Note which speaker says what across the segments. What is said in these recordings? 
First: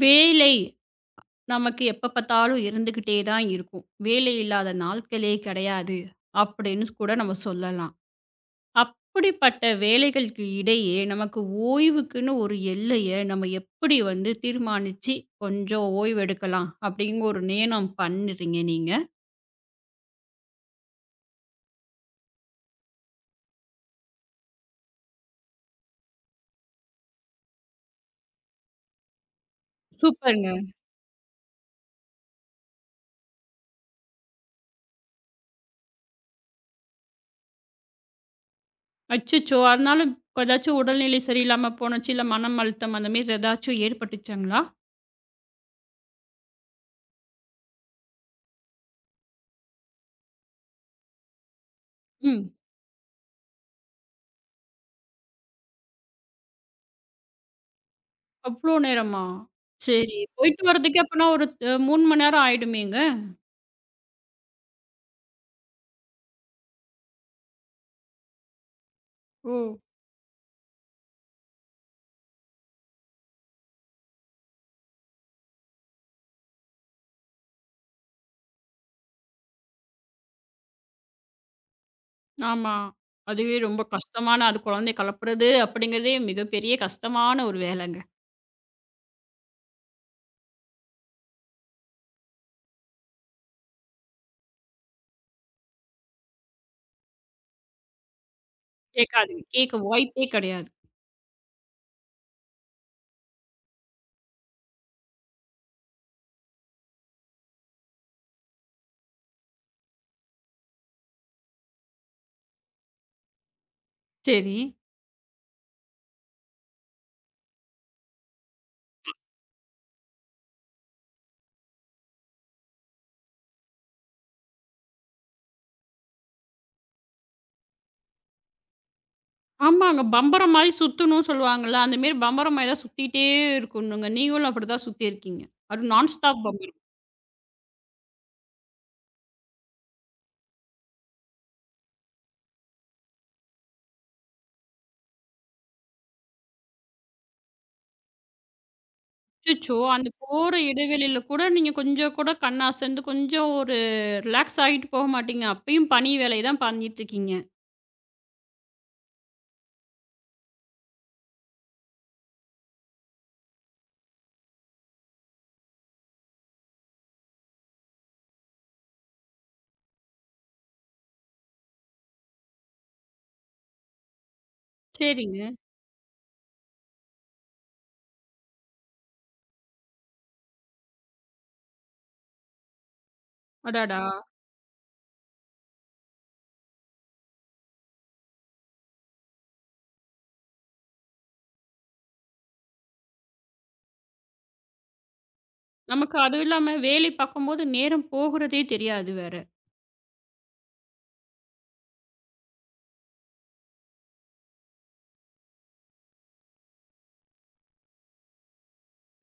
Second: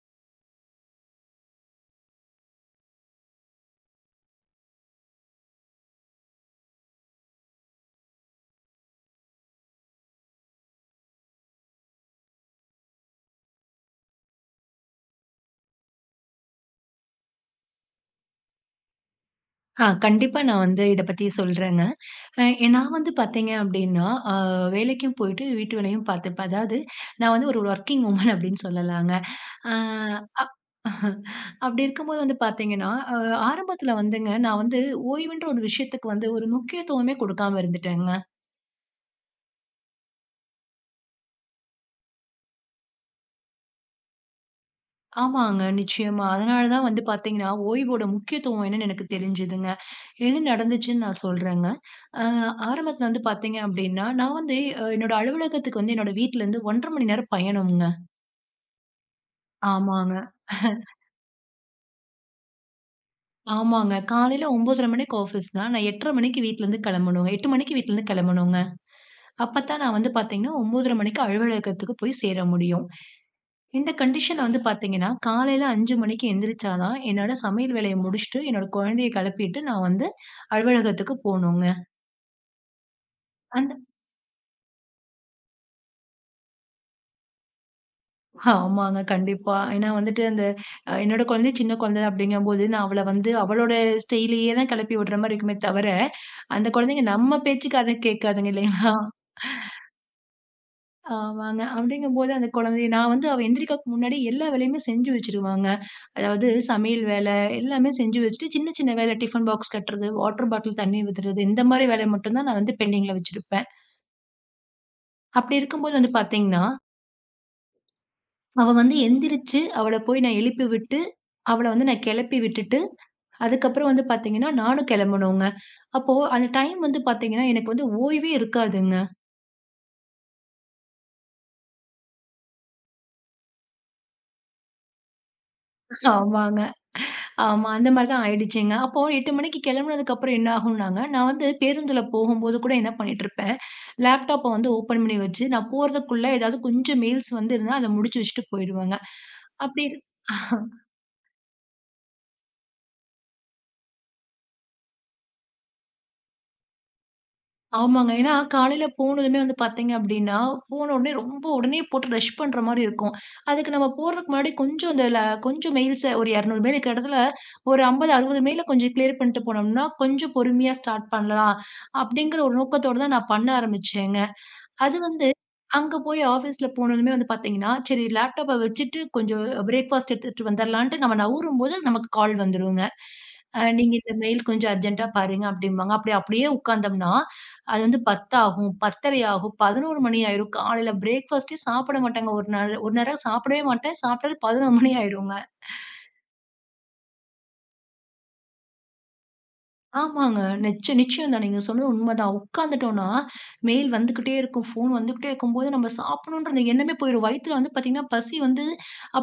Speaker 1: வேலை நமக்கு எப்ப பார்த்தாலும் இருந்துகிட்டே தான் இருக்கும். வேலை இல்லாத நாட்களே கிடையாது அப்படின்னு கூட நம்ம சொல்லலாம். அப்படிப்பட்ட வேலைகளுக்கு இடையே நமக்கு ஓய்வுக்குன்னு ஒரு எல்லைய நம்ம எப்படி வந்து தீர்மானிச்சு கொஞ்சம் ஓய்வு எடுக்கலாம் அப்படிங்கிற ஒரு நேணம் பண்ணுறீங்க நீங்க.
Speaker 2: ஆ கண்டிப்பா நான் வந்து இத பத்தி சொல்றேங்க. அ நான் வந்து பார்த்தீங்க அப்டின்னா, அ வேலைக்கும் போயிட்டு, வீட்டு வேலையும் பார்த்துப்பேன். அதாவது நான் வந்து ஒரு வொர்க்கிங் வுமன் அப்டின்னு சொல்லலாங்க. ஆ
Speaker 1: சூப்பருங்க.
Speaker 2: அப்டி இருக்கும்போது வந்து பார்த்தீங்கன்னா, ஆரம்பத்தில வந்துங்க நான் வந்து ஓய்வுன்ற ஒரு விஷயத்துக்கு வந்து ஒரு முக்கியத்துவமே குடுக்காம இருந்துட்டேங்க.
Speaker 1: அச்சச்சோ! அதனால ஏதாச்சும் உடல்நிலை சரியில்லாம போணுச்சு, இல்ல மனம் அழுத்தம் அந்த மாரி ஏதாச்சும் ஏற்பட்டுச்சாங்களா?
Speaker 2: ஆமாங்க. நிச்சயமா. அதனால தான் வந்து பார்த்தீங்கன்னா, ஓய்வோட முக்கியத்துவம் என்னன்னு எனக்கு தெரிஞ்சதுங்க. என்ன நடந்துச்சுன்னு நான் சொல்றேங்க. அ
Speaker 1: ம்.
Speaker 2: ஆரம்பத்துல வந்து பார்த்தீங்க அப்டின்னா, நான் வந்து என்னோட அலுவலகத்துக்கு வந்து என்னோட வீட்லருந்து 1½ மணி நேரம் பயணம்ங்க.
Speaker 1: அவ்ளோ நேரமா?
Speaker 2: ஆமாங்க.
Speaker 1: சரி. போயிட்டு வரதுக்கே அப்பன்னா ஒரு 3 மணி நேரம் ஆயிடுமேங்க?
Speaker 2: ஆமாங்க. காலையில 9:30 மணிக்கு ஆஃபீஸ்னா, நான் 8:30 மணிக்கு வீட்லருந்து கிளம்பணுங்க. 8 மணிக்கு வீட்லருந்து கிளம்பணுங்க.
Speaker 1: ஓ!
Speaker 2: அப்பத்தான் நான் வந்து பார்த்தீங்கன்னா, 9:30 மணிக்கு அலுவலகத்துக்கு போய் சேர முடியும். இந்த கண்டிஷன்ல வந்து பார்த்தீங்கன்னா, காலையில 5 மணிக்கு எந்திரிச்சா தான், என்னோட சமையல் வேலைய முடிச்சுட்டு, என்னோட குழந்தைய கிளப்பிட்டு நான் வந்து அலுவலகத்துக்கு போணுங்க.
Speaker 1: ஆமா. அதுவே
Speaker 2: அந்த
Speaker 1: ரொம்ப கஷ்டமான அது குழந்தைய கெளப்புறது அப்படிங்கிறதே மிகப்பெரிய கஷ்டமான ஒரு வேலைங்க.
Speaker 2: ஆமாங்க, கண்டிப்பா. ஏன்னா வந்துட்டு அந்த என்னோட குழந்தை சின்ன குழந்தை அப்படிங்கும்போது, நான் அவள வந்து அவளோட ஸ்டைல்லயே தான் கிளப்பி விடுற மாரி இருக்குமே தவிர, அந்த குழந்தைங்க நம்ம பேச்சுக்கு அத கேட்காதுங்க இல்லைங்களா?
Speaker 1: கேட்காதுங்க. கேட்க வாய்ப்பே கெடையாது.
Speaker 2: ஆமாங்க. அப்படிங்கும்போது அந்த குழந்தைய நான் வந்து அவ எந்திரிக்கிறக்கு முன்னாடி எல்லா வேலையுமே செஞ்சு வச்சுருவாங்க. அதாவது சமையல் வேலை எல்லாமே செஞ்சு வச்சுட்டு, சின்ன சின்ன வேலை டிஃபன் பாக்ஸ் கட்டுறது, வாட்டர் பாட்டில் தண்ணி ஊத்துறது, இந்த மாரி வேலைய மட்டும் தான் நான் வந்து பெண்டிங்ல வச்சிருப்பேன்.
Speaker 1: சரி.
Speaker 2: அப்படி இருக்கும்போது வந்து பார்த்தீங்கன்னா, அவ வந்து எந்திரிச்சு, அவள போய் நான் எழுப்பி விட்டு, அவள வந்து நான் கெளப்பி விட்டுட்டு, அதுக்கப்புறம் வந்து பார்த்தீங்கன்னா, நானும் கெளம்பணுங்க. அப்போ அந்த டைம் வந்து பார்த்தீங்கன்னா, எனக்கு வந்து ஓய்வே இருக்காதுங்க.
Speaker 1: ஆமாங்க. பம்பரம் மாரி சுத்தணும்னு சொல்லுவாங்கல்ல. அந்த மாரி பம்பரம் மாரி தான் சுத்திட்டே இருக்கணுங்க. நீங்களும் அப்படிதான் சுத்தியிருக்கீங்க. அது நான்ஸ்டாப்
Speaker 2: ஆமாங்க.
Speaker 1: பம்பரம்.
Speaker 2: ஆமா. அந்த மாரி தான் ஆயிடுச்சுங்க. அப்போ 8 மணிக்கு கெளம்புனதுக்கப்புறம் என்ன ஆகும்னாங்க, நான் வந்து பேருந்துல போகும்போது கூட என்ன பண்ணிட்டுருப்பேன், லேப்டாப்ப வந்து ஓப்பன் பண்ணி வச்சு, நான் போறதுக்குள்ள ஏதாவது கொஞ்சம் மெயில்ஸ் வந்து இருந்தா, அத முடிச்சு வச்சுட்டு போயிருவேங்க.
Speaker 1: அச்சச்சோ!
Speaker 2: அப்படி இரு
Speaker 1: அந்த போற இடைவெளியில கூட நீங்க கொஞ்சம் கூட கண் அசந்து கொஞ்சம் ஒரு ரிலாக்ஸ் ஆகிட்டு போக மாட்டீங்க. அப்பயும் பணி வேலைய தான் பண்ணிட்டுருக்கீங்க.
Speaker 2: ஆமாங்க. ஏன்னா காலையில போனதுமே வந்து பாத்தீங்க அப்படின்னா, போன உடனே ரொம்ப உடனே போட்டு ரஷ் பண்ற மாரி இருக்கும். அதுக்கு நம்ம போறதுக்கு முன்னாடி கொஞ்சம் அந்த ல கொஞ்சம் மெயில்ஸ ஒரு 200 மெயில் இருக்கிற இடத்துல, ஒரு 50, 60 மெயில கொஞ்சம் கிளியர் பண்ணிட்டு போனோம்னா, கொஞ்சம் பொறுமையா ஸ்டார்ட் பண்ணலாம். அப்படிங்கிற ஒரு நோக்கத்தோட தான் நான் பண்ண ஆரம்பிச்சேங்க. அது வந்து
Speaker 1: சரிங்க.
Speaker 2: அங்க போய் ஆஃபீஸ்ல போனதுமே வந்து பார்த்தீங்கன்னா, சரி லேப்டாப்ப வச்சுட்டு கொஞ்சம் பிரேக்ஃபாஸ்ட் எடுத்துட்டு வந்துரலான்ட்டு நம்ம நவுரும்போது நமக்கு கால் வந்துருங்க. நீங்க
Speaker 1: அடடா!
Speaker 2: இந்த மெயில் கொஞ்சம் அர்ஜென்ட்டா பாருங்க அப்டிம்பாங்க. அப்டி அப்படியே உட்கார்ந்தோம்னா, அது வந்து 10 ஆகும், 10:30 ஆகும், 11 மணி ஆயிரும். காலையில பிரேக்ஃபாஸ்ட்டே சாப்பிட மாட்டேங்க. ஒரு நாள் 1 நேரம் சாப்பிடவே மாட்டேன். சாப்பிட்டது 11 மணி ஆயிருங்க.
Speaker 1: நமக்கு அதுவும் இல்லாம வேலை பார்க்கும்போது நேரம் போகுறதே தெரியாது வேற.
Speaker 2: ஆமாங்க. நிச்சயம் தான். நீங்க சொன்னது உண்மதான். உட்காந்துட்டோம்னா, மெயில் வந்துக்கிட்டே இருக்கும், ஃபோன் வந்துக்கிட்டே இருக்கும்போது, நம்ம சாப்பிடணுன்ற அந்த எண்ணமே போயிரும். வயித்துல வந்து பார்த்தீங்கன்னா, பசி வந்து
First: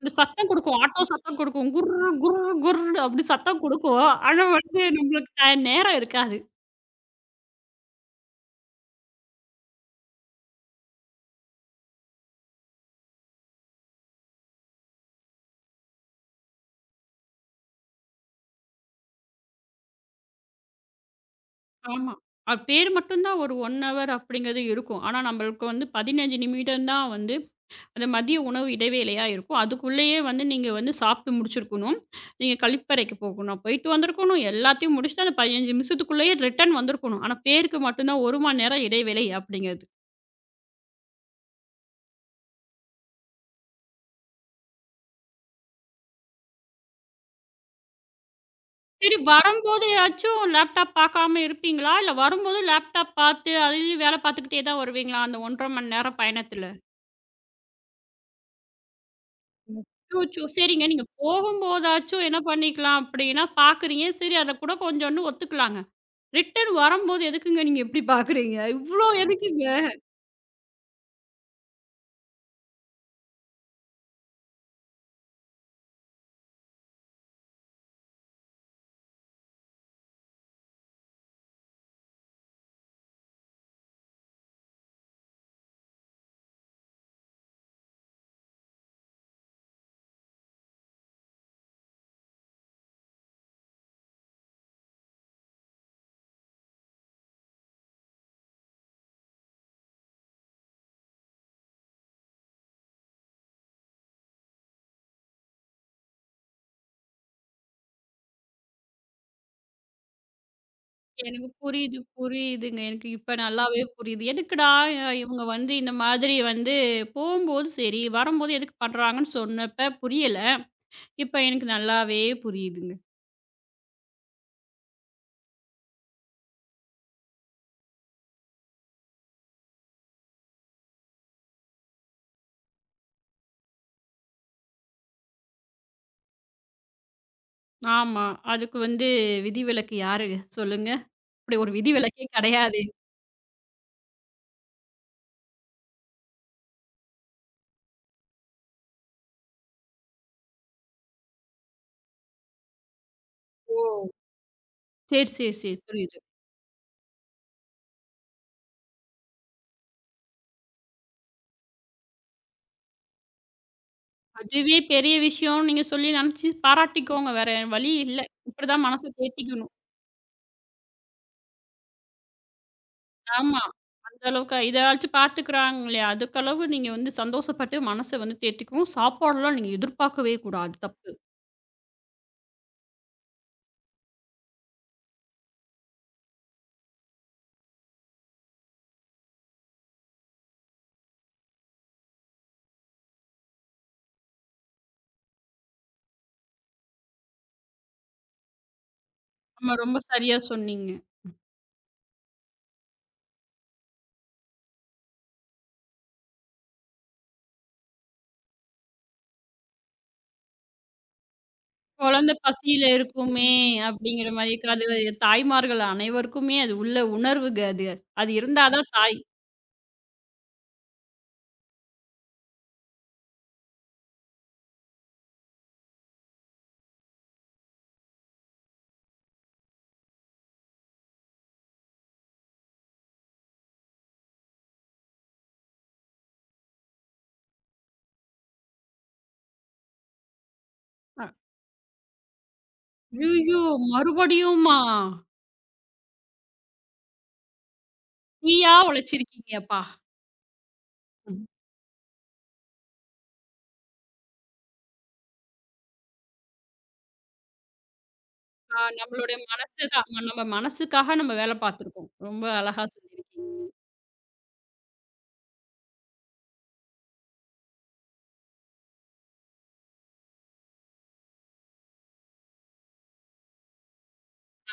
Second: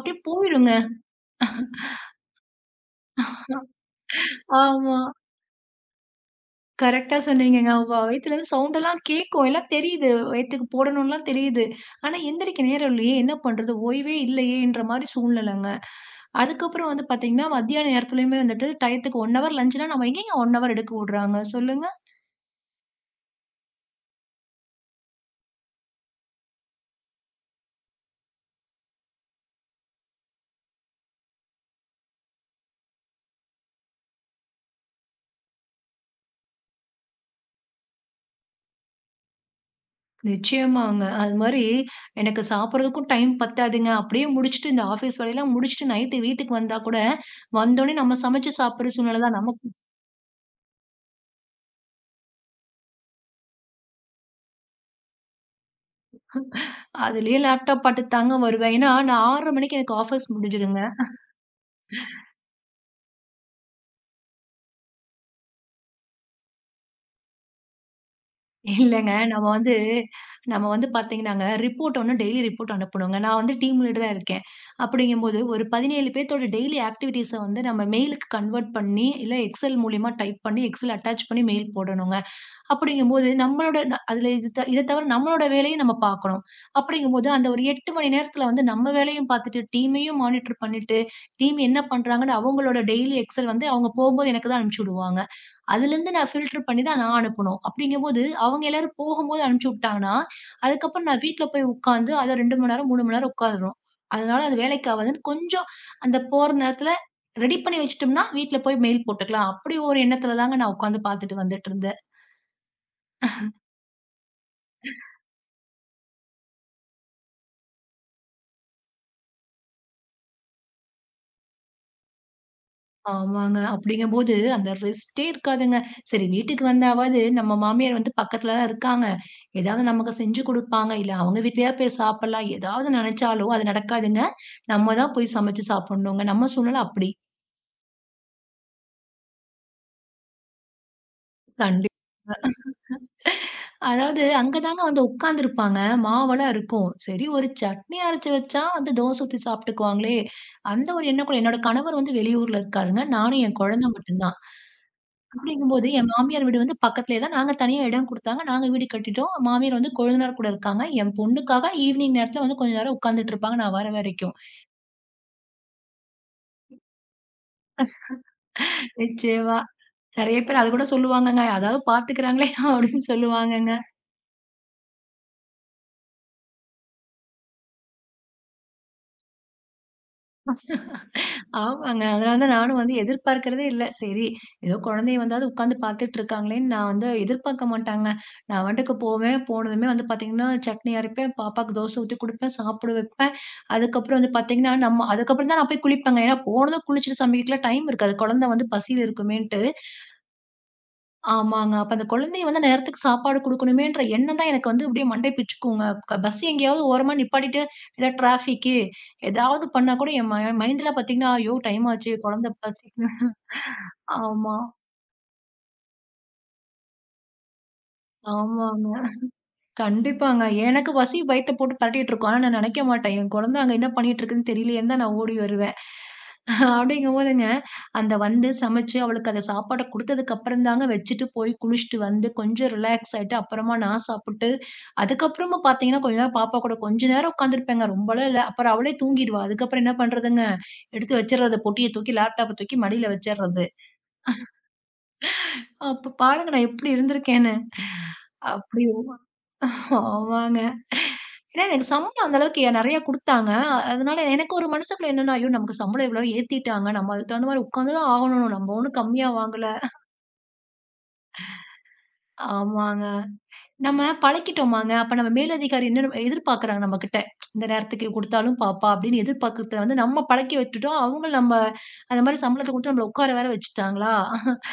Speaker 1: இந்த சத்தம்
Speaker 2: போயிருங்க.
Speaker 1: குடுக்கும். ஆட்டோ சத்தம் குடுக்கும். குர் குர் குர்ன்னு அப்படி சத்தம் குடுக்கும். ஆனா வந்து
Speaker 2: ஆமா.
Speaker 1: நம்மளுக்கு டை நேரம் இருக்காது.
Speaker 2: கரெக்ட்டா சொன்னீங்கங்க. வயித்துல சவுண்டெல்லாம் கேட்கும். எல்லாம் தெரியுது. வயித்துக்கு போடணும்லாம் தெரியுது. ஆனா, எந்திரிக்க நேரம் இல்லையே, என்ன பண்றது? ஓய்வே இல்லையேன்ற மாரி சூழ்நிலைங்க. அதுக்கப்புறம் வந்து பார்த்தீங்கன்னா, மத்தியான நேரத்துலயுமே வந்துட்டு, டயத்துக்கு 1 ஹவர் லஞ்சுனா, நம்ம எங்கேங்க 1 ஹவர் எடுக்க விடுறாங்க? சொல்லுங்க.
Speaker 1: ஆமா. அது பேர் மட்டும் தான் ஒரு 1 ஹவர் அப்படிங்கிறது இருக்கும். ஆனா நம்மளுக்கு வந்து 15 நிமிடம் தான் வந்து அந்த மதிய உணவு இடைவேளையா இருக்கும். அதுக்குள்ளேயே வந்து நீங்க வந்து சாப்பிட்டு முடிச்சிருக்கணும். நீங்க கழிப்பறைக்கு போகணும். போயிட்டு வந்திருக்கணும். எல்லாத்தையும் முடிச்சுட்டு அந்த 15 நிமிஷத்துக்குள்ளேயே ரிட்டர்ன் வந்திருக்கணும். ஆனா பேருக்கு மட்டும் தான் 1 மணி நேரம் இடைவேளை அப்படிங்கிறது.
Speaker 2: நிச்சயமாங்க. அது மாரி எனக்கு சாப்பிடுறதுக்கும் டைம் பத்தாதுங்க. அப்படியே முடிச்சுட்டு இந்த ஆஃபீஸ் வேலையெல்லாம் முடிச்சுட்டு நைட்டு வீட்டுக்கு வந்தா கூட, வந்தோனே நம்ம சமைச்சு சாப்பிடுற
Speaker 1: சரி
Speaker 2: சூழ்நிலை தான் நமக்கு.
Speaker 1: வரும்போதயாச்சும் லேப்டாப் பார்க்காம இருப்பீங்களா? இல்ல வரும்போது லேப்டாப் பார்த்து, அதுலயும் வேல பார்த்துக்கிட்டே தான் வருவீங்களா? அந்த 1½ மணி நேரம் பயணத்துல?
Speaker 2: அதுலயே லேப்டாப் பாத்துட்டு தாங்க வருவேன். ஏன்னா, நான் 6:30 மணிக்கு
Speaker 1: ம்.
Speaker 2: எனக்கு ஆஃபீஸ்
Speaker 1: அச்சச்சோ!
Speaker 2: முடிஞ்சுடுங்க.
Speaker 1: சரிங்க. நீங்க போகும்போதாச்சும் என்ன பண்ணிக்கலாம் அப்படின்னா பார்க்குறீங்க. சரி அத கூட கொஞ்சம்ன்னு ஒத்துக்கலாங்க. ரிட்டர்ன் வரும்போது எதுக்குங்க நீங்க இப்படி பார்க்குறீங்க? இவ்ளோ
Speaker 2: இல்லங்க நம்ம
Speaker 1: எதுக்குங்க?
Speaker 2: வந்து பாத்தீங்கன்னாங்க, ரிப்போர்ட் ஒண்ணு டெய்லி ரிப்போர்ட் அனுப்பணுங்க. நான் வந்து டீம் லீடரா இருக்கேன். அப்படிங்கும்போது ஒரு 17 பேத்தோட டெய்லி ஆக்டிவிட்டீஸ வந்து நம்ம மெயிலுக்கு கன்வெர்ட் பண்ணி, இல்ல எக்ஸெல் மூலியமா டைப் பண்ணி, எக்ஸெல் அட்டாச் பண்ணி மெயில் போடணுங்க. அப்படிங்கும்போது நம்மளோட அதுல இது த இத தவிர நம்மளோட வேலையும் நம்ம பார்க்கணும். அப்படிங்கும்போது அந்த ஒரு 8 மணி நேரத்துல வந்து நம்ம வேலையும் பார்த்துட்டு, டீமையும் மானிட்டர் பண்ணிட்டு, டீம் என்ன பண்றாங்கன்னு அவங்களோட டெய்லி எக்ஸெல் வந்து அவங்க போம்போது எனக்கு தான் அனுப்பிச்சு விடுவாங்க. அதுலருந்து நான் ஃபில்டர் பண்ணி தான் நான் அனுப்பணும். அப்படிங்கும்போது அவங்க எல்லாரும் போகும்போது அனுப்பிச்சு விட்டாங்கன்னா, அதுக்கப்புறம் நான் வீட்ல போய் உட்காந்து அத 2 மணி நேரம், 3 மணி நேரம் உட்காருறோம். அதனால அது வேலைக்கு ஆவாதுன்னு கொஞ்சம் அந்த போற நேரத்துல ரெடி பண்ணி வச்சுட்டோம்னா, வீட்ல போய் மெயில் போட்டுக்கலாம். அப்படி ஒரு எண்ணத்துல தாங்க நான் உட்காந்து பார்த்துட்டு
Speaker 1: எனக்கு
Speaker 2: வந்துட்டுருந்தேன்.
Speaker 1: புரியுது, புரியுதுங்க. எனக்கு இப்ப நல்லாவே புரியுது. எதுக்குடா இவங்க வந்து இந்த மாதிரி வந்து போம்போது சரி, வரும்போது எதுக்கு பண்றாங்கன்னு சொன்னப்ப புரியல. இப்ப எனக்கு நல்லாவே புரியுதுங்க.
Speaker 2: ஆமாங்க. அப்படிங்கும்போது அந்த ரெஸ்ட்டே இருக்காதுங்க. சரி வீட்டுக்கு வந்தாவது நம்ம மாமியார் வந்து பக்கத்துல தான் இருக்காங்க. ஏதாவது நமக்கு செஞ்சு குடுப்பாங்க. இல்ல அவங்க வீட்லயா போய் சாப்பிடலாம். ஏதாவது நெனச்சாலும் அது நடக்காதுங்க. நம்ம தான் போய் சமைச்சு சாப்பிடணுங்க. நம்ம சூழ்நிலை அப்படி.
Speaker 1: ஆமா. அதுக்கு வந்து விதிவிலக்கு யாரு சொல்லுங்க? அப்படி ஒரு
Speaker 2: கண்டி
Speaker 1: விதிவிலக்கே கிடையாதே.
Speaker 2: அதாவது அங்க தாங்க வந்து உட்கார்ந்துருப்பாங்க. மாவெல்லாம் இருக்கும். சரி ஒரு சட்னி அரைச்சு வச்சா வந்து தோசை ஊத்தி சாப்பிட்டுக்குவாங்களே! அந்த ஒரு எண்ணம் கூட என்னோட கணவர் வந்து வெளியூர்ல இருக்காருங்க. நானும் என் குழந்தை
Speaker 1: ஓ!
Speaker 2: மட்டும் தான்.
Speaker 1: சரி, சரி, சரி.
Speaker 2: அப்படிங்கும்போது, என்
Speaker 1: புரியுது.
Speaker 2: மாமியார் வீடு வந்து பக்கத்திலேயே தான். நாங்க தனியா இடம் குடுத்தாங்க. நாங்க வீடு கட்டிட்டோம். மாமியார் வந்து கொழுந்தனார் கூட இருக்காங்க. என் பொண்ணுக்காக ஈவினிங் நேரத்தில வந்து கொஞ்ச நேரம் உட்கார்ந்துட்டு இருப்பாங்க, நான் வர வரைக்கும்.
Speaker 1: அதுவே பெரிய விஷயம்னு நீங்க சொல்லி நினைச்சு பாராட்டிக்கோங்க. வேற வழி இல்ல. இப்படிதான் மனச
Speaker 2: நிச்சயமா.
Speaker 1: தேத்திக்கணும்.
Speaker 2: நெறைய பேர் அதுகூட சொல்லுவாங்கங்க. அதாவது பார்த்துக்கிறாங்களே அப்படின்னு
Speaker 1: ஆமா.
Speaker 2: சொல்லுவாங்கங்க.
Speaker 1: அந்த அளவுக்கு இதையாச்சும் பார்த்துக்கிறாங்களே, அதுக்களவு நீங்க வந்து சந்தோஷப்பட்டு மனச வந்து தேத்திக்கவும், சாப்பாடுலாம் நீங்க எதிர்பார்க்கவே கூடாது. தப்பு.
Speaker 2: ஆமாங்க. அதனால தான் நானும் வந்து எதிர்பார்க்கிறதே இல்ல. சரி, ஏதோ குழந்தைய வந்தாவது உட்காந்து பார்த்துட்டு இருக்காங்களேன்னு நான் வந்து எதிர்பார்க்க மாட்டாங்க. நான் பாட்டுக்கு போவேன். போனதுமே வந்து பார்த்தீங்கன்னா, சட்னி அரைப்பேன், பாப்பாக்கு தோசை ஊத்தி குடுப்பேன், சாப்பிட வைப்பேன். அதுக்கப்புறம் வந்து பார்த்தீங்கன்னா, நம்ம அதுக்கப்புறம் தான் நான் போய் குளிப்பேங்க. ஏன்னா போனதும் குளிச்சுட்டு சமைக்கக்குலாம் டைம் இருக்காது. குழந்தை வந்து பசியில இருக்குமேன்ட்டு,
Speaker 1: ஆமா. ரொம்ப சரியா சொன்னீங்க.
Speaker 2: ஆமாங்க. அப்ப அந்த குழந்தைய வந்து நேரத்துக்கு சாப்பாடு குடுக்கணுமேன்ற எண்ணம் தான் எனக்கு வந்து அப்படியே மண்டை பிச்சுக்குங்க. பஸ் எங்கேயாவது ஓரமா நிப்பாட்டிட்டு, ஏதாவது டிராஃபிக்கு, ஏதாவது பண்ணா கூட என் மைண்ட்ல பாத்தீங்கன்னா, ஐயோ! டைம் ஆச்சு.
Speaker 1: "குழந்தை
Speaker 2: குழந்தை
Speaker 1: பசியில
Speaker 2: பசிக்குது.
Speaker 1: இருக்குமே" அப்படிங்கிற
Speaker 2: ஆமா,
Speaker 1: மாதிரி. அது தாய்மார்கள் அனைவருக்குமே அது உள்ள உணர்வுங்க அது. அது இருந்தா
Speaker 2: ஆமாங்க.
Speaker 1: தான் தாய்.
Speaker 2: கண்டிப்பாங்க. எனக்கு பசி வயித்த போட்டு பெரட்டிட்டுருக்கும். ஆனா நான் நெனைக்க மாட்டேன். என் குழந்த அங்க என்ன பண்ணிட்டுருக்குன்னு தெரியலையேன்னு தான் நான் ஓடி வருவேன். அப்படிங்கும்போதுங்க, அந்த வந்து சமைச்சு அவளுக்கு அந்த சாப்பாட குடுத்ததுக்கு அப்புறம் தாங்க வச்சுட்டு போய் குளிச்சுட்டு வந்து கொஞ்சம் ரிலாக்ஸ் ஆயிட்டு அப்புறமா நான் சாப்பிட்டு, அதுக்கப்புறமா பார்த்தீங்கன்னா, கொஞ்ச நேரம் பாப்பா கூட கொஞ்ச நேரம் உட்காந்துருப்பேங்க. ரொம்பலாம் இல்ல. அப்புறம் அவளே தூங்கிடுவா. அதுக்கப்புறம் என்ன பண்றதுங்க? எடுத்து வச்சுறது. பொட்டிய தூக்கி லேப்டாப்ப தூக்கி மடியில
Speaker 1: ஐயய்யோ!
Speaker 2: வச்சுறது.
Speaker 1: மறுபடியுமா?
Speaker 2: அப்ப பாருங்க நான் எப்படி இருந்திருக்கேன்னு.
Speaker 1: நீயா
Speaker 2: அப்படி
Speaker 1: உழைச்சிருக்கீங்கப்பா.
Speaker 2: ஆமாங்க. ஏன்னா எனக்கு சம்பளம் அந்த அளவுக்கு நெறைய குடுத்தாங்க. அதனால எனக்கு ஒரு மனசுக்குள்ள என்னன்னா, ஐயோ! நமக்கு சம்பளம் இவ்வளோ ஏத்திட்டாங்க. நம்ம அதுக்கு தகுந்த மாரி உட்காந்து தான் ஆகணும். நம்ம
Speaker 1: ஆ,
Speaker 2: ஒண்ணும் கம்மியா
Speaker 1: நம்மளுடைய
Speaker 2: வாங்கல.
Speaker 1: மனசு தான். நம்ம மனசுக்காக நம்ம வேலை பார்த்துருக்கோம். ரொம்ப அழகா
Speaker 2: ஆமாங்க.
Speaker 1: சொல்லியிருக்கீங்க.
Speaker 2: நம்ம பழக்கிட்டோமாங்க. அப்ப நம்ம மேலதிகாரி என்ன எதிர்பார்க்குறாங்க நம்மகிட்ட. இந்த நேரத்துக்கு குடுத்தாலும் பாப்பா அப்படின்னு எதிர்பார்க்கறத வந்து நம்ம பழக்கி விட்டுட்டோம். அவங்க நம்ம அந்த மாரி சம்பளத்த குடுத்து நம்மள உட்கார வேற வச்சுட்டாங்களா?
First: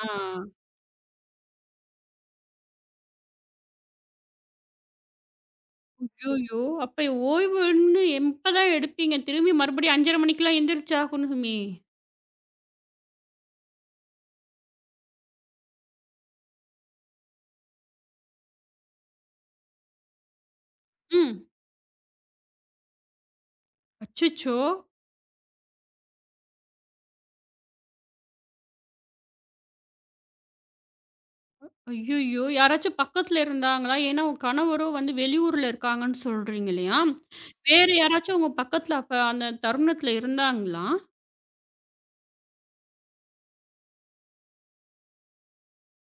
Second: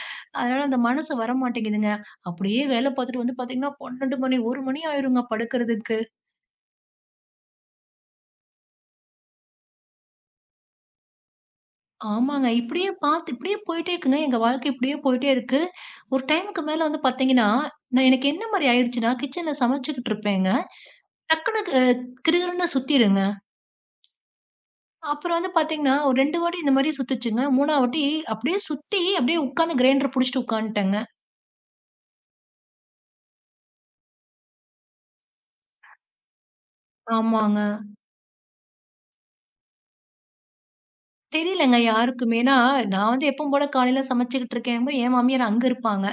Speaker 1: ஆ.
Speaker 2: அதனால அந்த மனசு வரமாட்டேங்குதுங்க. அப்படியே வேல பார்த்துட்டு வந்து பார்த்தீங்கன்னா, 12 மணி 1 மணி ஆயிருங்க படுக்கிறதுக்கு.
Speaker 1: ஐய்யய்யோ! அப்ப ஓய்வுன்னு எப்ப தான் எடுப்பீங்க? திரும்பி மறுபடியும் 5:30 மணிக்கெல்லாம் எந்திரிச்சாகணுமே!
Speaker 2: ஆமாங்க. இப்படியே பார்த்து இப்படியே போயிட்டே இருக்குங்க. எங்க வாழ்க்கை இப்படியே போயிட்டே இருக்கு. ஒரு டைமுக்கு மேல வந்து பார்த்தீங்கன்னா, நான் எனக்கு என்ன மாரி ஆயிடுச்சுன்னா, கிச்சன்ல சமைச்சுக்கிட்டு இருப்பேங்க.
Speaker 1: ம்.
Speaker 2: டக்குனு கிறுகிறுன்னு சுத்திருங்க.
Speaker 1: அச்சச்சோ!
Speaker 2: அப்புறம் வந்து பார்த்தீங்கன்னா, ஒரு 2 வாட்டி இந்த மாரி சுத்துச்சுங்க. 3வது வாட்டி அப்படியே சுத்தி அப்படியே உட்காந்து கிரைண்டர் புடிச்சுட்டு உட்காந்துட்டேங்க.
Speaker 1: ஐய்யய்யோ! யாராச்சும் பக்கத்துல இருந்தாங்களா? ஏன்னா உங்க கணவரும் வந்து வெளியூர்ல இருக்காங்கன்னு சொல்றீங்க இல்லையா?
Speaker 2: ஆமாங்க.
Speaker 1: வேற யாராச்சும் உங்க பக்கத்துல அப்ப அந்த தருணத்துல இருந்தாங்களா?
Speaker 2: தெரியலங்க யாருக்குமே. ஏன்னா, நான் வந்து எப்பவும் போல காலையில சமைச்சுக்கிட்டு இருக்கேங்கும்போது, என் மாமியார் அங்க இருப்பாங்க.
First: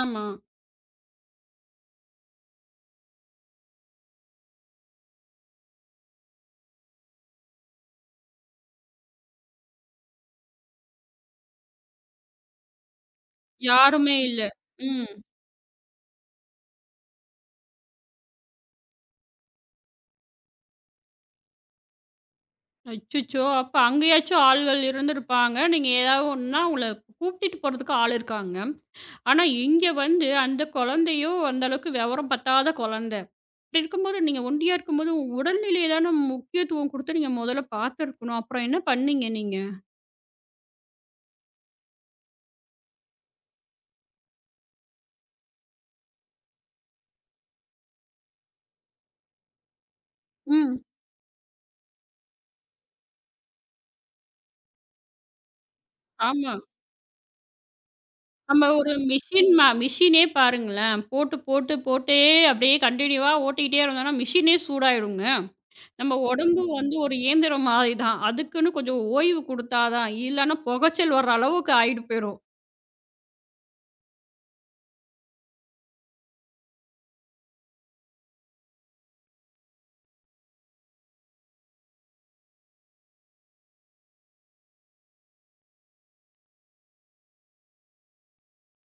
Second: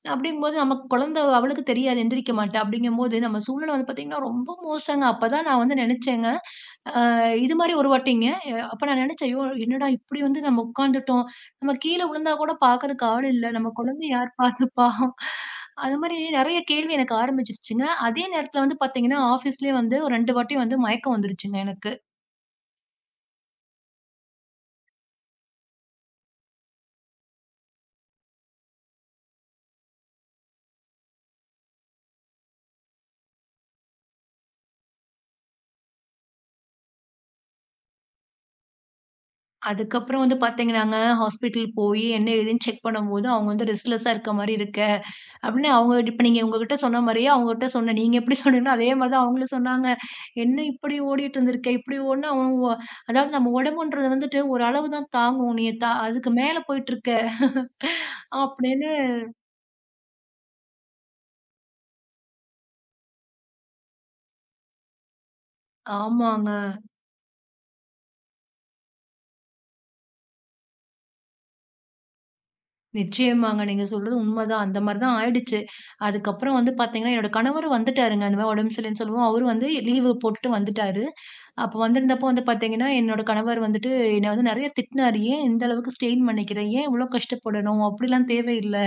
Speaker 1: ஆமா.
Speaker 2: அப்படிங்கும்போது நமக்கு குழந்தை அவளுக்கு தெரியாது எந்திரிக்க மாட்டா. அப்படிங்கும்போது நம்ம சூழ்நிலை வந்து பார்த்தீங்கன்னா, ரொம்ப மோசங்க. அப்பதான் நான் வந்து நினைச்சேங்க. அ இது மாரி ஒரு வாட்டிங்க, அப்ப நான் நெனச்சேன், "ஐயோ! என்னடா இப்டி வந்து நம்ம உட்காந்துட்டோம். நம்ம கீழ விழுந்தா கூட பாக்கறதுக்கு ஆள் இல்ல. நம்ம குழந்தைய
Speaker 1: யாருமே
Speaker 2: யார்
Speaker 1: இல்ல.
Speaker 2: பாத்துப்பா?"
Speaker 1: ம்.
Speaker 2: அது மாரி நெறைய கேள்வி எனக்கு ஆரம்பிச்சுருச்சுங்க. அதே நேரத்துல வந்து பாத்தீங்கன்னா, ஆஃபீஸ்லயே வந்து ஒரு 2 வாட்டி வந்து மயக்கம் வந்துருச்சுங்க எனக்கு.
Speaker 1: அச்சச்சோ! அப்ப அங்கேயாச்சும் ஆள்கள் இருந்திருப்பாங்க. நீங்க ஏதாவது ஒண்ணுன்னா உங்கள கூட்டிட்டு போறதுக்கு ஆள் இருக்காங்க. ஆனா, இங்க வந்து அந்த குழந்தையோ அந்த அளவுக்கு விவரம் பத்தாத குழந்தை. அப்படி இருக்கும்போது நீங்க ஒண்டியா இருக்கும்போது உங்க உடல்நிலைய தான முக்கியத்துவம் குடுத்து நீங்க முதல்ல பார்த்துருக்கணும். அப்புறம் என்ன பண்ணீங்க நீங்க?
Speaker 2: அதுக்கப்புறம் வந்து பாத்தீங்கன்னாங்க, ஹாஸ்பிட்டல் போயி என்ன ஏதுன்னு செக் பண்ணும்போது, அவங்க வந்து ரெஸ்ட்லெஸ்ஸா இருக்க மாரி இருக்க. அப்படின்னு அவங்க இப்ப நீங்க உங்ககிட்ட சொன்ன மாரியே அவங்ககிட்ட சொன்னேன். நீங்க எப்படி சொன்னீங்களோ அதே மாரி தான் அவங்களும் சொன்னாங்க. "என்ன
Speaker 1: ம்.
Speaker 2: இப்படி ஓடிட்டு இருந்திருக்க? இப்படி ஓடுனா உன் அதாவது நம்ம உடம்புன்றது வந்துட்டு ஒரு அளவு தான் தாங்கும். நீ த அதுக்கு
Speaker 1: ஆமா.
Speaker 2: மேல போயிட்டுருக்க"
Speaker 1: நம்ம
Speaker 2: அப்படின்னு
Speaker 1: ஒரு மிஷின் மிஷினே பாருங்களேன். போட்டு, போட்டு, போட்டே அப்படியே கன்டினியூவா ஓட்டிக்கிட்டே இருந்தோம்னா மிஷினே சூடாயிடுங்க. நம்ம
Speaker 2: ஆமாங்க.
Speaker 1: உடம்பு வந்து ஒரு இயந்திரம் மாரி தான். அதுக்குன்னு கொஞ்சம் ஓய்வு குடுத்தா தான். இல்லன்னா புகைச்சல் வர அளவுக்கு ஆயிட்டு போயிரும்.
Speaker 2: நிச்சயமாங்க. நீங்க சொல்றது உண்மதான். அந்த மாரி தான் ஆயிடுச்சு. அதுக்கப்புறம் வந்து பார்த்தீங்கன்னா, என்னோட கணவர் வந்துட்டாருங்க. அந்த மாரி உடம்பு சரியில்லன்னு சொல்லவும், அவரு வந்து லீவு போட்டுட்டு வந்துட்டாரு. அப்போ வந்திருந்தப்போ வந்து பார்த்தீங்கன்னா, என்னோட கணவர் வந்துட்டு என்ன வந்து நெறைய திட்டினாரு. "ஏன் இந்த அளவுக்கு ஸ்ட்ரெயின் பண்ணிக்கிற? ஏன் இவ்ளோ கஷ்டப்படணும்? அப்படிலாம் தேவையில்ல."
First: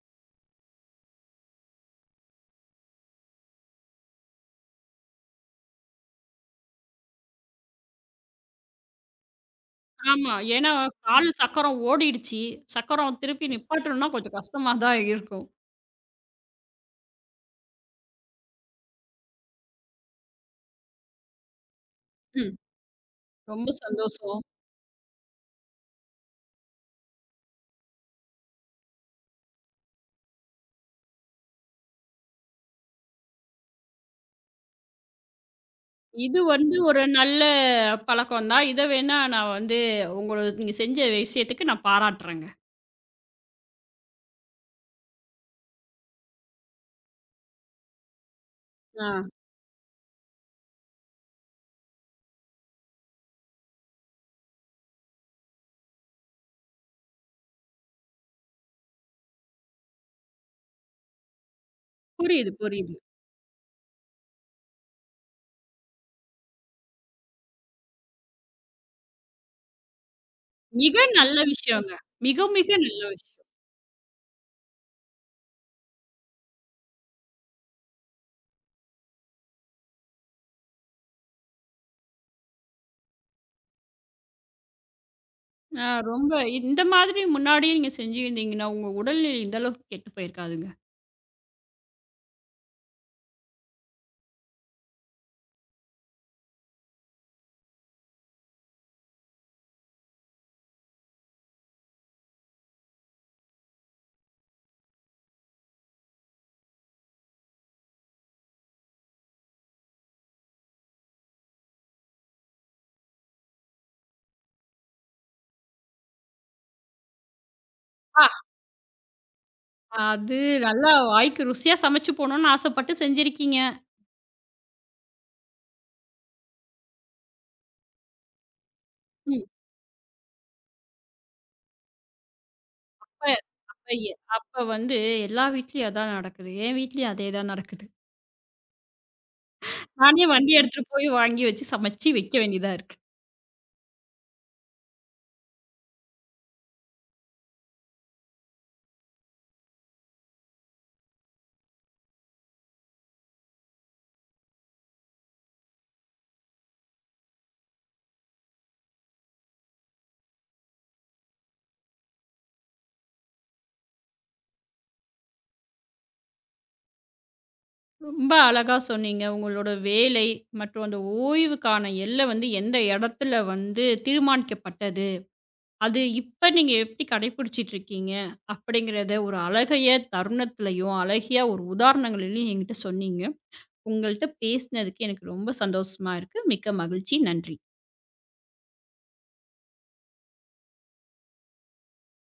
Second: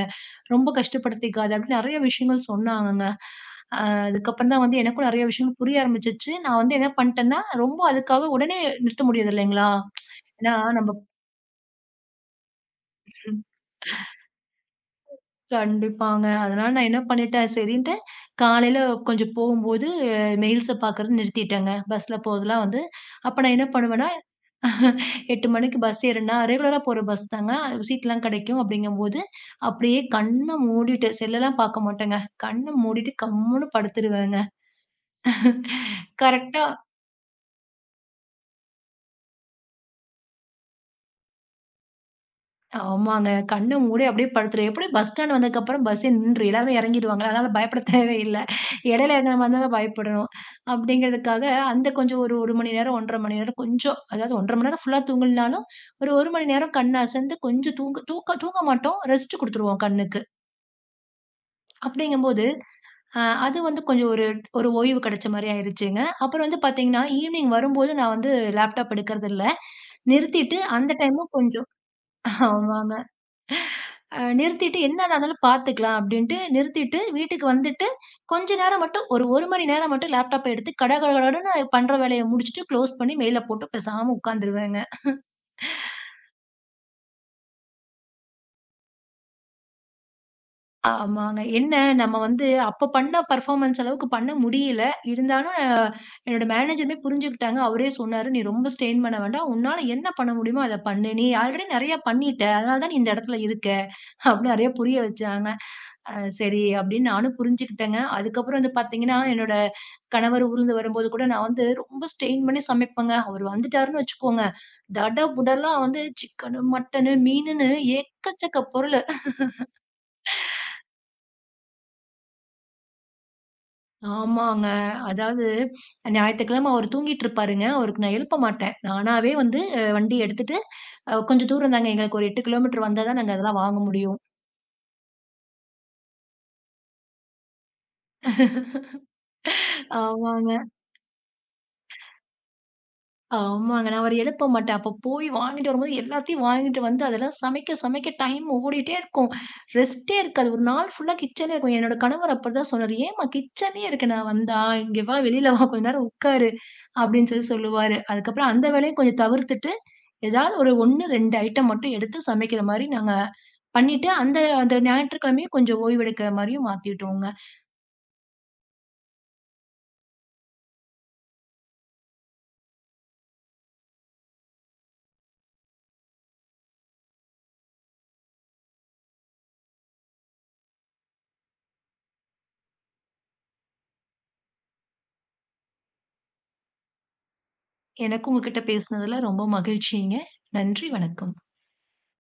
Speaker 2: ரொம்ப கஷ்டப்படுத்திக்காத அப்படின்னு நெறைய விஷயங்கள் சொன்னாங்கங்க. அ அதுக்கப்புறம் தான் வந்து எனக்கும் நெறைய விஷயங்கள் புரிய ஆரம்பிச்சுச்சு. நான் வந்து என்ன பண்ணிட்டேன்னா, ரொம்ப அதுக்காக உடனே நிறுத்த முடியாது இல்லைங்களா?
Speaker 1: ஆமா.
Speaker 2: ஏன்னா
Speaker 1: ஏன்னா
Speaker 2: நம்ம
Speaker 1: கால் சக்கரம் ஓடிடுச்சு. சக்கரம்
Speaker 2: ம்
Speaker 1: திருப்பி நிப்பாட்டணும்னா கொஞ்சம் கஷ்டமா தான் இருக்கும்.
Speaker 2: கண்டிப்பாங்க. அதனால நான் என்ன பண்ணிட்டேன் சரின்ட்டு காலையில கொஞ்சம் போகும்போது மெயில்ஸ பார்க்கறது நிறுத்திட்டேங்க. பஸ்ல
Speaker 1: ம்.
Speaker 2: போறதெல்லாம் வந்து அப்ப நான் என்ன
Speaker 1: ரொம்ப
Speaker 2: பண்ணுவேன்னா,
Speaker 1: சந்தோஷம்.
Speaker 2: 8 மணிக்கு பஸ் ஏறுனா ரெகுலரா போற பஸ் தாங்க. சீட்லாம் கிடைக்கும் அப்படிங்கும்போது, அப்படியே கண்ண மூடிட்டு செல்லலாம் பார்க்க மாட்டேங்க. கண்ண மூடிட்டு கம்முனு படுத்துருவேங்க.
Speaker 1: இது
Speaker 2: கரெக்ட்டா
Speaker 1: வந்து ஒரு நல்ல பழக்கம் தான். இத வேணா நான் வந்து உங்கள நீங்க செஞ்ச விஷயத்துக்கு நான் பாராட்டுறேங்க.
Speaker 2: ஆமாங்க. கண்ண மூடி அப்படியே படுத்துருவேன். எப்படியும் பஸ் ஸ்டாண்ட் வந்ததுக்கப்புறம் பஸ்ஸே நின்றும். எல்லாருமே எறங்கிடுவாங்கல்ல. அதனால பயப்பட தேவையில்ல.
Speaker 1: ஆ.
Speaker 2: இடையில எறங்குனமா இருந்தா தான் பயப்படணும். அப்படிங்கிறதுக்காக அந்த கொஞ்சம் ஒரு 1 மணி நேரம், 1½ மணி நேரம் கொஞ்சம் அதாவது 1½ மணி நேரம் ஃபுல்லா தூங்கலனாலும், ஒரு 1 மணி நேரம் கண் அசந்து கொஞ்சம் தூங்க மாட்டோம். ரெஸ்ட் குடுத்துருவோம் கண்ணுக்கு. அப்படிங்கும்போது,
Speaker 1: புரியுது, புரியுது.
Speaker 2: அ அது வந்து கொஞ்சம் ஒரு ஒரு ஓய்வு கிடைச்ச மாரி ஆயிருச்சுங்க. அப்புறம் வந்து பார்த்தீங்கன்னா, ஈவ்னிங் வரும்போது நான் வந்து லேப்டாப் எடுக்கறதில்ல. நிறுத்திட்டு அந்த
Speaker 1: மிக
Speaker 2: டைமும்
Speaker 1: நல்ல
Speaker 2: கொஞ்சம்
Speaker 1: விஷயங்க. மிக, மிக
Speaker 2: ஆமாங்க.
Speaker 1: நல்ல விஷயம்.
Speaker 2: நிறுத்திட்டு என்னதான் இருந்தாலும் பார்த்துக்கலாம் அப்படின்ட்டு நிறுத்திட்டு, வீட்டுக்கு வந்துட்டு, கொஞ்ச நேரம் மட்டும் ஒரு 1 மணி நேரம் மட்டும் லேப்டாப்ப எடுத்து கடகடகடன்னு பண்ற வேலைய முடிச்சுட்டு க்ளோஸ் பண்ணி மெயில போட்டு பேசாம உட்காந்துருவேங்க.
Speaker 1: ஆ, ரொம்ப இந்த மாதிரி முன்னாடியே நீங்க செஞ்சிருந்தீங்கன்னா, உங்க உடல்நிலை இந்த அளவுக்கு கெட்டு போயிருக்காதுங்க.
Speaker 2: ஆமாங்க. நம்ம வந்து அப்ப பண்ண பெர்ஃபார்மன்ஸ் அளவுக்கு பண்ண முடியல. இருந்தாலும் என்னோட மேனேஜருமே புரிஞ்சுக்கிட்டாங்க. அவரே சொன்னாரு, "நீ ரொம்ப ஸ்ட்ரெயின் பண்ண வேண்டாம். உன்னால என்ன பண்ண முடியுமோ அத பண்ணு. நீ ஆல்ரெடி நெறைய பண்ணிட்ட. அதனால தான் நீ இந்த இடத்துல இருக்க." அப்படின்னு நெறைய புரிய வச்சாங்க. அ சரி அப்படின்னு நானும் புரிஞ்சுக்கிட்டேங்க. அதுக்கப்புறம் வந்து பார்த்தீங்கன்னா, என்னோட கணவர் ஊர்லருந்து வரும்போது கூட நான் வந்து ரொம்ப ஸ்ட்ரெயின் பண்ணி சமைப்பேங்க. அவர் வந்துட்டாருன்னு வச்சுக்கோங்க, தட புடலா வந்து சிக்கனு, மட்டனு, மீனுன்னு
Speaker 1: ஆ,
Speaker 2: ஏக்கச்சக்க பொருளு.
Speaker 1: அது நல்லா வாய்க்கு ருசியா சமைச்சு போணும்னு ஆசைப்பட்டு செஞ்சிருக்கீங்க.
Speaker 2: ஆமாங்க. அதாவது ஞாயித்துக்கிழமை அவர் தூங்கிட்டு இருப்பாருங்க. அவருக்கு நான் எழுப்ப மாட்டேன். நானாவே
Speaker 1: ம்.
Speaker 2: வந்து வண்டி எடுத்துட்டு கொஞ்சம் தூரம் தாங்க எங்களுக்கு ஒரு 8 கிலோமீட்டர் வந்தா தான்
Speaker 1: இப்ப
Speaker 2: நாங்க அதெல்லாம் வாங்க
Speaker 1: இப்ப எ
Speaker 2: முடியும்.
Speaker 1: அப்ப வந்து எல்லா வீட்லயும் அதான் நடக்குது. என் வீட்லயும் அதே தான் நடக்குது. நானே வண்டி
Speaker 2: ஆமாங்க.
Speaker 1: எடுத்துட்டு போய் வாங்கி வச்சு சமைச்சு வைக்க வேண்டியதா இருக்கு.
Speaker 2: ஆமாங்க. நான் அவர எழுப்ப மாட்டேன். அப்ப போய் வாங்கிட்டு வரும்போது எல்லாத்தையும் வாங்கிட்டு வந்து அதெல்லாம் சமைக்க சமைக்க டைம் ஓடிட்டே இருக்கும். ரெஸ்ட்டே இருக்காது. ஒரு நாள் ஃபுல்லா கிச்சன்லே இருக்கும். என்னோட கணவர் அப்பதான் சொன்னாரு, "ஏம்மா கிச்சன்லே இருக்க நான் வந்தா, இங்க வா வெளியில வா கொஞ்ச நேரம் உட்காரு" அப்படின்னு சொல்லி சொல்லுவாரு. அதுக்கப்புறம் அந்த வேலையும் கொஞ்சம் தவிர்த்துட்டு, ஏதாவது ஒரு 1, 2 ஐட்டம் மட்டும் எடுத்து சமைக்கிற மாரி நாங்க பண்ணிட்டு, அந்த அந்த ஞாயிற்றுக்கிழமையும் கொஞ்சம் ஓய்வெடுக்கிற மாரியும் மாத்திட்டோங்க.
Speaker 1: ரொம்ப அழகா சொன்னீங்க. உங்களோட வேலை மற்றும் அந்த ஓய்வுக்கான எல்லை வந்து எந்த இடத்துல வந்து தீர்மானிக்கப்பட்டது. அது இப்ப நீங்க எப்படி கடைபிடிச்சிட்டு இருக்கீங்க அப்படிங்கிறத ஒரு அழகைய தருணத்திலயும், அழகிய ஒரு உதாரணங்களிலயும் என்கிட்ட சொன்னீங்க. உங்கள்ட்ட பேசினதுக்கு எனக்கு ரொம்ப சந்தோஷமா இருக்கு. மிக்க மகிழ்ச்சி. நன்றி.
Speaker 2: எனக்கு உங்ககிட்ட பேசினதுல ரொம்ப மகிழ்ச்சிங்க. நன்றி, வணக்கம்.